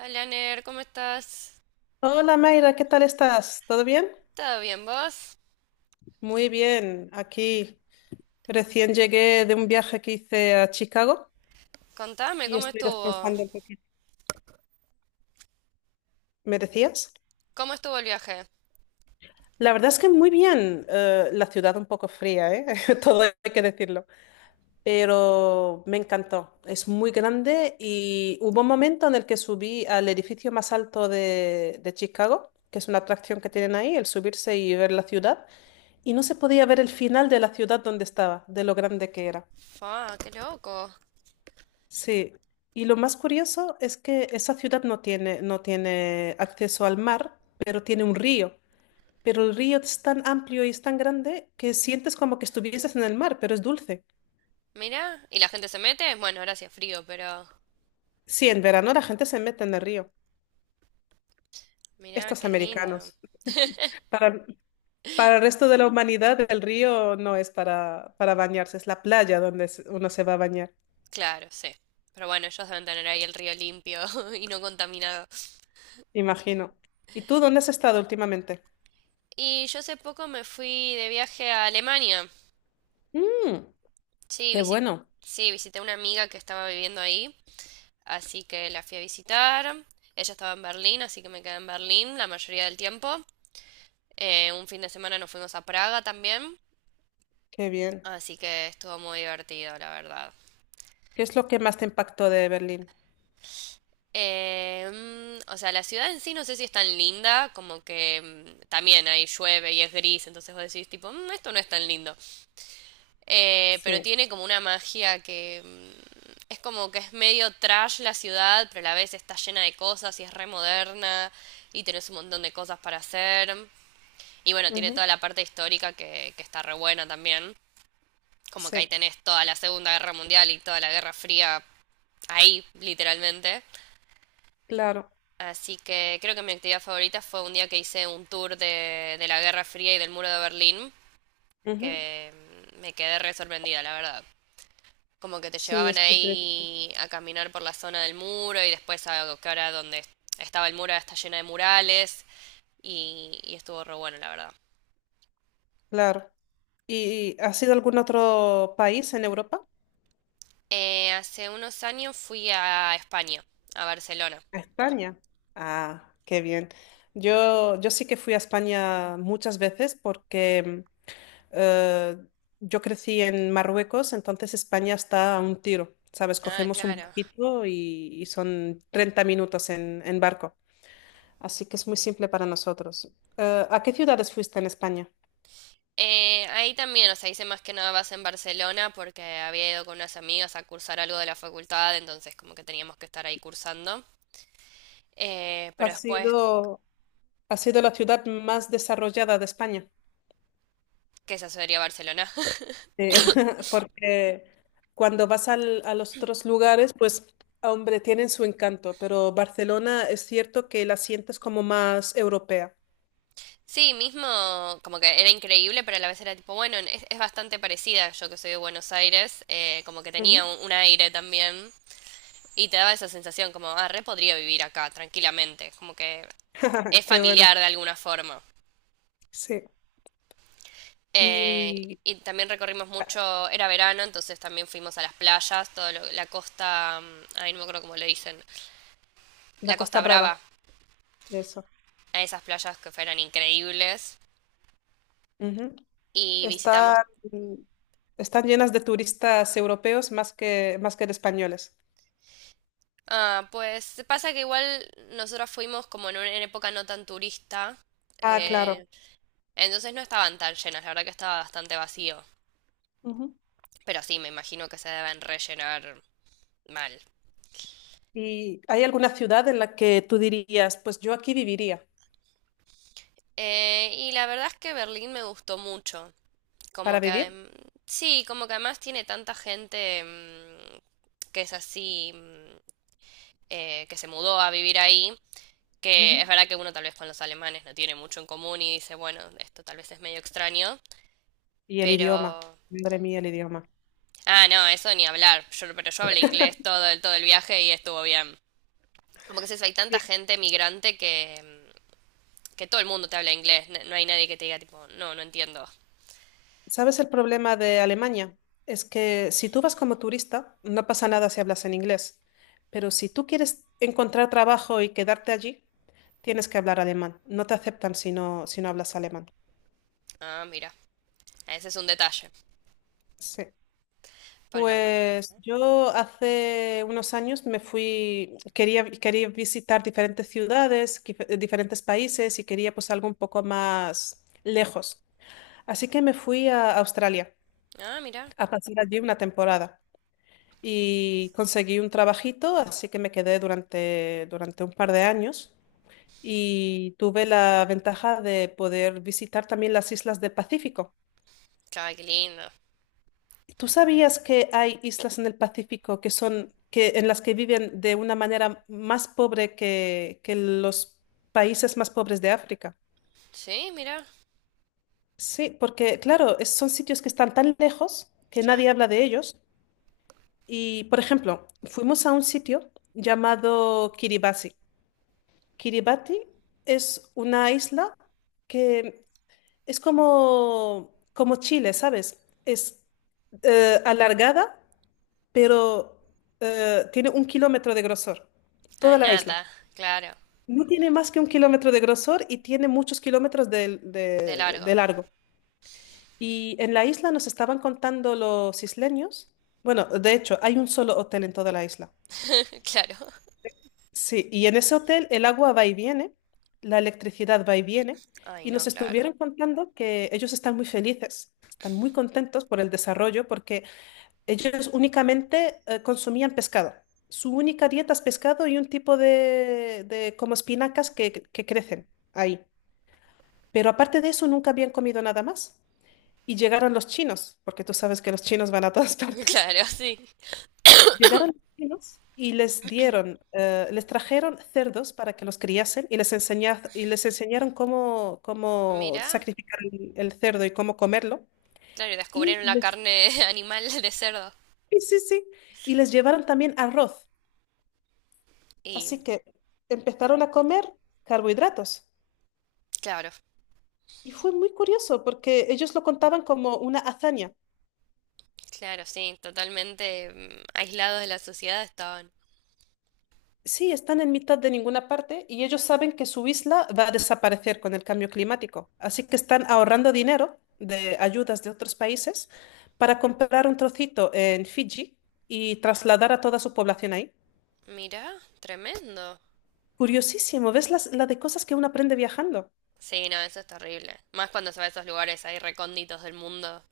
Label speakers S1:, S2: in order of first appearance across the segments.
S1: Hola, Ner, ¿cómo estás?
S2: Hola Mayra, ¿qué tal estás? ¿Todo bien?
S1: ¿Todo bien, vos?
S2: Muy bien, aquí recién llegué de un viaje que hice a Chicago
S1: Contame,
S2: y
S1: ¿cómo
S2: estoy
S1: estuvo?
S2: descansando un poquito. ¿Me decías?
S1: ¿Cómo estuvo el viaje?
S2: La verdad es que muy bien, la ciudad un poco fría, ¿eh? Todo hay que decirlo, pero me encantó. Es muy grande y hubo un momento en el que subí al edificio más alto de Chicago, que es una atracción que tienen ahí, el subirse y ver la ciudad, y no se podía ver el final de la ciudad donde estaba, de lo grande que era.
S1: Ah, qué loco.
S2: Sí, y lo más curioso es que esa ciudad no tiene, no tiene acceso al mar, pero tiene un río. Pero el río es tan amplio y es tan grande que sientes como que estuvieses en el mar, pero es dulce.
S1: Mirá, ¿y la gente se mete? Bueno, ahora sí es frío, pero
S2: Sí, en verano la gente se mete en el río,
S1: mirá,
S2: estos
S1: qué lindo.
S2: americanos. Para, para el resto de la humanidad, el río no es para bañarse, es la playa donde uno se va a bañar,
S1: Claro, sí. Pero bueno, ellos deben tener ahí el río limpio y no contaminado.
S2: imagino. ¿Y tú dónde has estado últimamente?
S1: Y yo hace poco me fui de viaje a Alemania.
S2: Mm,
S1: Sí,
S2: qué
S1: visi-
S2: bueno,
S1: sí, visité a una amiga que estaba viviendo ahí, así que la fui a visitar. Ella estaba en Berlín, así que me quedé en Berlín la mayoría del tiempo. Un fin de semana nos fuimos a Praga también,
S2: qué bien.
S1: así que estuvo muy divertido, la verdad.
S2: ¿Qué es lo que más te impactó de Berlín?
S1: Eh, o sea, la ciudad en sí no sé si es tan linda, como que también ahí llueve y es gris, entonces vos decís tipo, "Mm, esto no es tan lindo. Pero
S2: Sí.
S1: tiene como una magia que es como que es medio trash la ciudad, pero a la vez está llena de cosas y es re moderna y tenés un montón de cosas para hacer. Y bueno, tiene
S2: Ujú.
S1: toda la parte histórica que está re buena también. Como que ahí
S2: Sí,
S1: tenés toda la Segunda Guerra Mundial y toda la Guerra Fría ahí, literalmente.
S2: claro.
S1: Así que creo que mi actividad favorita fue un día que hice un tour de la Guerra Fría y del Muro de Berlín,
S2: Ujú.
S1: que me quedé re sorprendida, la verdad. Como que te
S2: Sí,
S1: llevaban
S2: es muy triste.
S1: ahí a caminar por la zona del muro y después a que ahora donde estaba el muro ahora está llena de murales y estuvo re bueno, la verdad.
S2: Claro. ¿Y has ido a algún otro país en Europa?
S1: Hace unos años fui a España, a Barcelona.
S2: A España. Ah, qué bien. Yo sí que fui a España muchas veces porque eh, yo crecí en Marruecos, entonces España está a un tiro, ¿sabes?
S1: Ah,
S2: Cogemos un
S1: claro.
S2: barquito y son 30 minutos en barco. Así que es muy simple para nosotros. ¿A qué ciudades fuiste en España?
S1: Ahí también, o sea, hice más que nada base en Barcelona porque había ido con unas amigas a cursar algo de la facultad, entonces como que teníamos que estar ahí cursando. Pero
S2: ¿Has
S1: después,
S2: ido? Ha sido la ciudad más desarrollada de España,
S1: ¿qué se asesoría Barcelona?
S2: eh, porque cuando vas a los otros lugares, pues, ah, hombre, tienen su encanto, pero Barcelona es cierto que la sientes como más europea.
S1: Sí, mismo, como que era increíble, pero a la vez era tipo, bueno, es bastante parecida, yo que soy de Buenos Aires, como que tenía
S2: Ujú.
S1: un aire también y te daba esa sensación como, ah, re podría vivir acá tranquilamente, como que es
S2: Qué bueno,
S1: familiar de alguna forma.
S2: sí.
S1: Eh,
S2: Y
S1: y también recorrimos mucho, era verano, entonces también fuimos a las playas, toda la costa, ay, no me acuerdo cómo le dicen,
S2: la
S1: la
S2: Costa
S1: Costa Brava,
S2: Brava, eso.
S1: a esas playas que fueron increíbles.
S2: Ujú.
S1: Y visitamos,
S2: Está- están llenas de turistas europeos más que de españoles.
S1: ah, pues pasa que igual nosotros fuimos como en una época no tan turista,
S2: Ah, claro.
S1: eh, entonces no estaban tan llenas, la verdad que estaba bastante vacío,
S2: Ujú.
S1: pero sí, me imagino que se deben rellenar mal.
S2: ¿Y hay alguna ciudad en la que tú dirías, pues yo aquí viviría?
S1: Y la verdad es que Berlín me gustó mucho. Como
S2: Para
S1: que
S2: vivir.
S1: sí, como que además tiene tanta gente que es así, que se mudó a vivir ahí, que es
S2: Ujú.
S1: verdad que uno tal vez con los alemanes no tiene mucho en común y dice, bueno, esto tal vez es medio extraño,
S2: Y el
S1: pero...
S2: idioma, madre mía, el idioma.
S1: Ah, no, eso ni hablar. Yo, pero yo hablé inglés todo el viaje y estuvo bien. Como que es eso, hay tanta
S2: Sí.
S1: gente migrante que, que todo el mundo te habla inglés. No hay nadie que te diga tipo, no, no entiendo.
S2: ¿Sabes el problema de Alemania? Es que si tú vas como turista, no pasa nada si hablas en inglés, pero si tú quieres encontrar trabajo y quedarte allí, tienes que hablar alemán. No te aceptan si no, si no hablas alemán.
S1: Ah, mira. Ese es un detalle.
S2: Sí.
S1: Porque aparte...
S2: Pues
S1: ¿eh?
S2: yo hace unos años me fui, quería, quería visitar diferentes ciudades, diferentes países y quería pues algo un poco más lejos. Así que me fui a Australia
S1: Ah, mira.
S2: a pasar allí una temporada y conseguí un trabajito, así que me quedé durante un par de años y tuve la ventaja de poder visitar también las islas del Pacífico.
S1: Claro, qué lindo.
S2: ¿Tú sabías que hay islas en el Pacífico que son, que, en las que viven de una manera más pobre que los países más pobres de África?
S1: Sí, mira.
S2: Sí, porque claro, son sitios que están tan lejos que nadie
S1: Claro.
S2: habla de ellos. Y, por ejemplo, fuimos a un sitio llamado Kiribati. Kiribati es una isla que es como, como Chile, ¿sabes? Es alargada, pero tiene un kilómetro de grosor,
S1: Ah,
S2: toda la isla.
S1: nada. Claro.
S2: No tiene más que un kilómetro de grosor y tiene muchos kilómetros de,
S1: De
S2: de
S1: largo.
S2: de largo. Y en la isla nos estaban contando los isleños. Bueno, de hecho, hay un solo hotel en toda la isla.
S1: Claro.
S2: Sí, y en ese hotel el agua va y viene, la electricidad va y viene,
S1: Ay,
S2: y
S1: no,
S2: nos
S1: claro.
S2: estuvieron contando que ellos están muy felices, están muy contentos por el desarrollo, porque ellos únicamente consumían pescado. Su única dieta es pescado y un tipo de como espinacas que crecen ahí. Pero aparte de eso, nunca habían comido nada más. Y llegaron los chinos, porque tú sabes que los chinos van a todas partes.
S1: Claro, sí.
S2: Llegaron los chinos y les dieron, les trajeron cerdos para que los criasen y les enseñaron cómo
S1: Mira.
S2: sacrificar el cerdo y cómo comerlo.
S1: Claro, y
S2: Y
S1: descubrieron la
S2: les,
S1: carne animal de cerdo.
S2: sí, sí, sí, y les llevaron también arroz.
S1: Y
S2: Así que empezaron a comer carbohidratos.
S1: claro,
S2: Y fue muy curioso porque ellos lo contaban como una hazaña.
S1: claro, sí, totalmente aislados de la sociedad estaban.
S2: Sí, están en mitad de ninguna parte y ellos saben que su isla va a desaparecer con el cambio climático. Así que están ahorrando dinero de ayudas de otros países para comprar un trocito en Fiji y trasladar a toda su población ahí.
S1: Mira, tremendo.
S2: Curiosísimo, ¿ves la de cosas que uno aprende viajando?
S1: Sí, no, eso es terrible. Más cuando se va a esos lugares ahí recónditos del mundo.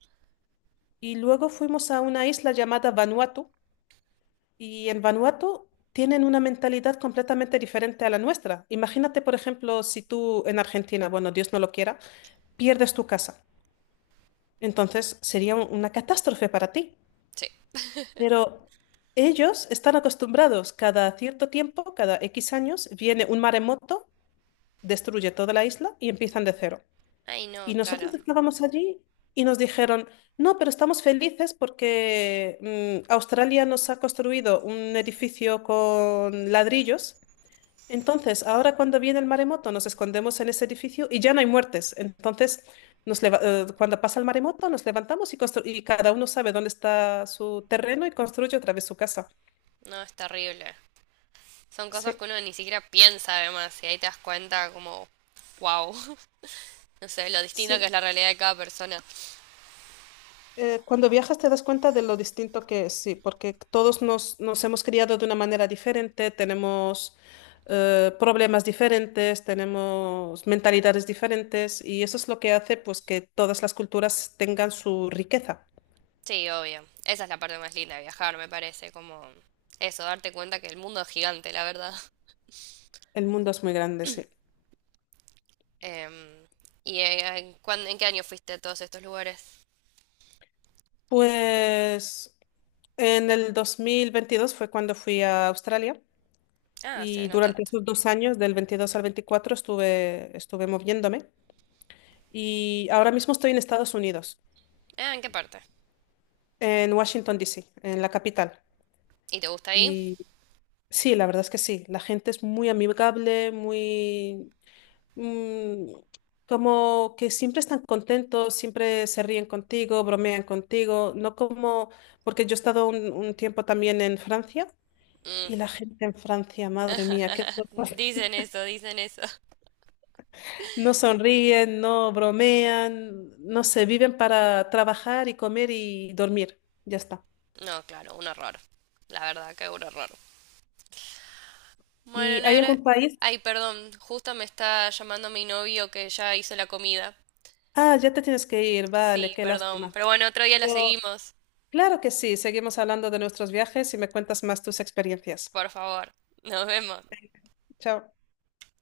S2: Y luego fuimos a una isla llamada Vanuatu y en Vanuatu tienen una mentalidad completamente diferente a la nuestra. Imagínate, por ejemplo, si tú en Argentina, bueno, Dios no lo quiera, pierdes tu casa. Entonces sería una catástrofe para ti.
S1: Sí.
S2: Pero ellos están acostumbrados, cada cierto tiempo, cada X años, viene un maremoto, destruye toda la isla y empiezan de cero.
S1: Ay,
S2: Y
S1: no, claro.
S2: nosotros estábamos allí y nos dijeron, no, pero estamos felices porque Australia nos ha construido un edificio con ladrillos. Entonces, ahora cuando viene el maremoto, nos escondemos en ese edificio y ya no hay muertes. Entonces, cuando pasa el maremoto, nos levantamos y cada uno sabe dónde está su terreno y construye otra vez su casa.
S1: No, es terrible. Son cosas
S2: Sí,
S1: que uno ni siquiera piensa además, y ahí te das cuenta como, wow, no sé, lo distinta que es
S2: sí.
S1: la realidad de cada persona.
S2: Cuando viajas te das cuenta de lo distinto que es, sí, porque todos nos hemos criado de una manera diferente, tenemos problemas diferentes, tenemos mentalidades diferentes y eso es lo que hace pues que todas las culturas tengan su riqueza.
S1: Sí, obvio. Esa es la parte más linda de viajar, me parece, como eso, darte cuenta que el mundo es gigante, la verdad.
S2: El mundo es muy grande, sí.
S1: Em, ¿Y en qué año fuiste a todos estos lugares?
S2: Pues en el 2022 fue cuando fui a Australia
S1: Ah, hace
S2: y
S1: no
S2: durante
S1: tanto.
S2: esos 2 años, del 22 al 24 estuve, estuve moviéndome y ahora mismo estoy en Estados Unidos,
S1: Ah, ¿en qué parte?
S2: en Washington, D. C. en la capital.
S1: ¿Y te gusta ahí?
S2: Y sí, la verdad es que sí, la gente es muy amigable, muy... mm, como que siempre están contentos, siempre se ríen contigo, bromean contigo, no como... Porque yo he estado un tiempo también en Francia. Y
S1: Mm.
S2: la gente en Francia, madre mía, qué cosas.
S1: Dicen eso, dicen eso.
S2: No sonríen, no bromean, no se viven para trabajar y comer y dormir. Ya está.
S1: No, claro, un horror. La verdad que un horror. Bueno,
S2: ¿Y hay
S1: Ner,
S2: algún país?
S1: ay, perdón, justo me está llamando mi novio que ya hizo la comida.
S2: Ah, ya te tienes que ir, vale,
S1: Sí,
S2: qué
S1: perdón,
S2: lástima.
S1: pero bueno, otro día la
S2: Pero
S1: seguimos,
S2: claro que sí, seguimos hablando de nuestros viajes y me cuentas más tus experiencias.
S1: por favor. Nos vemos.
S2: Chao.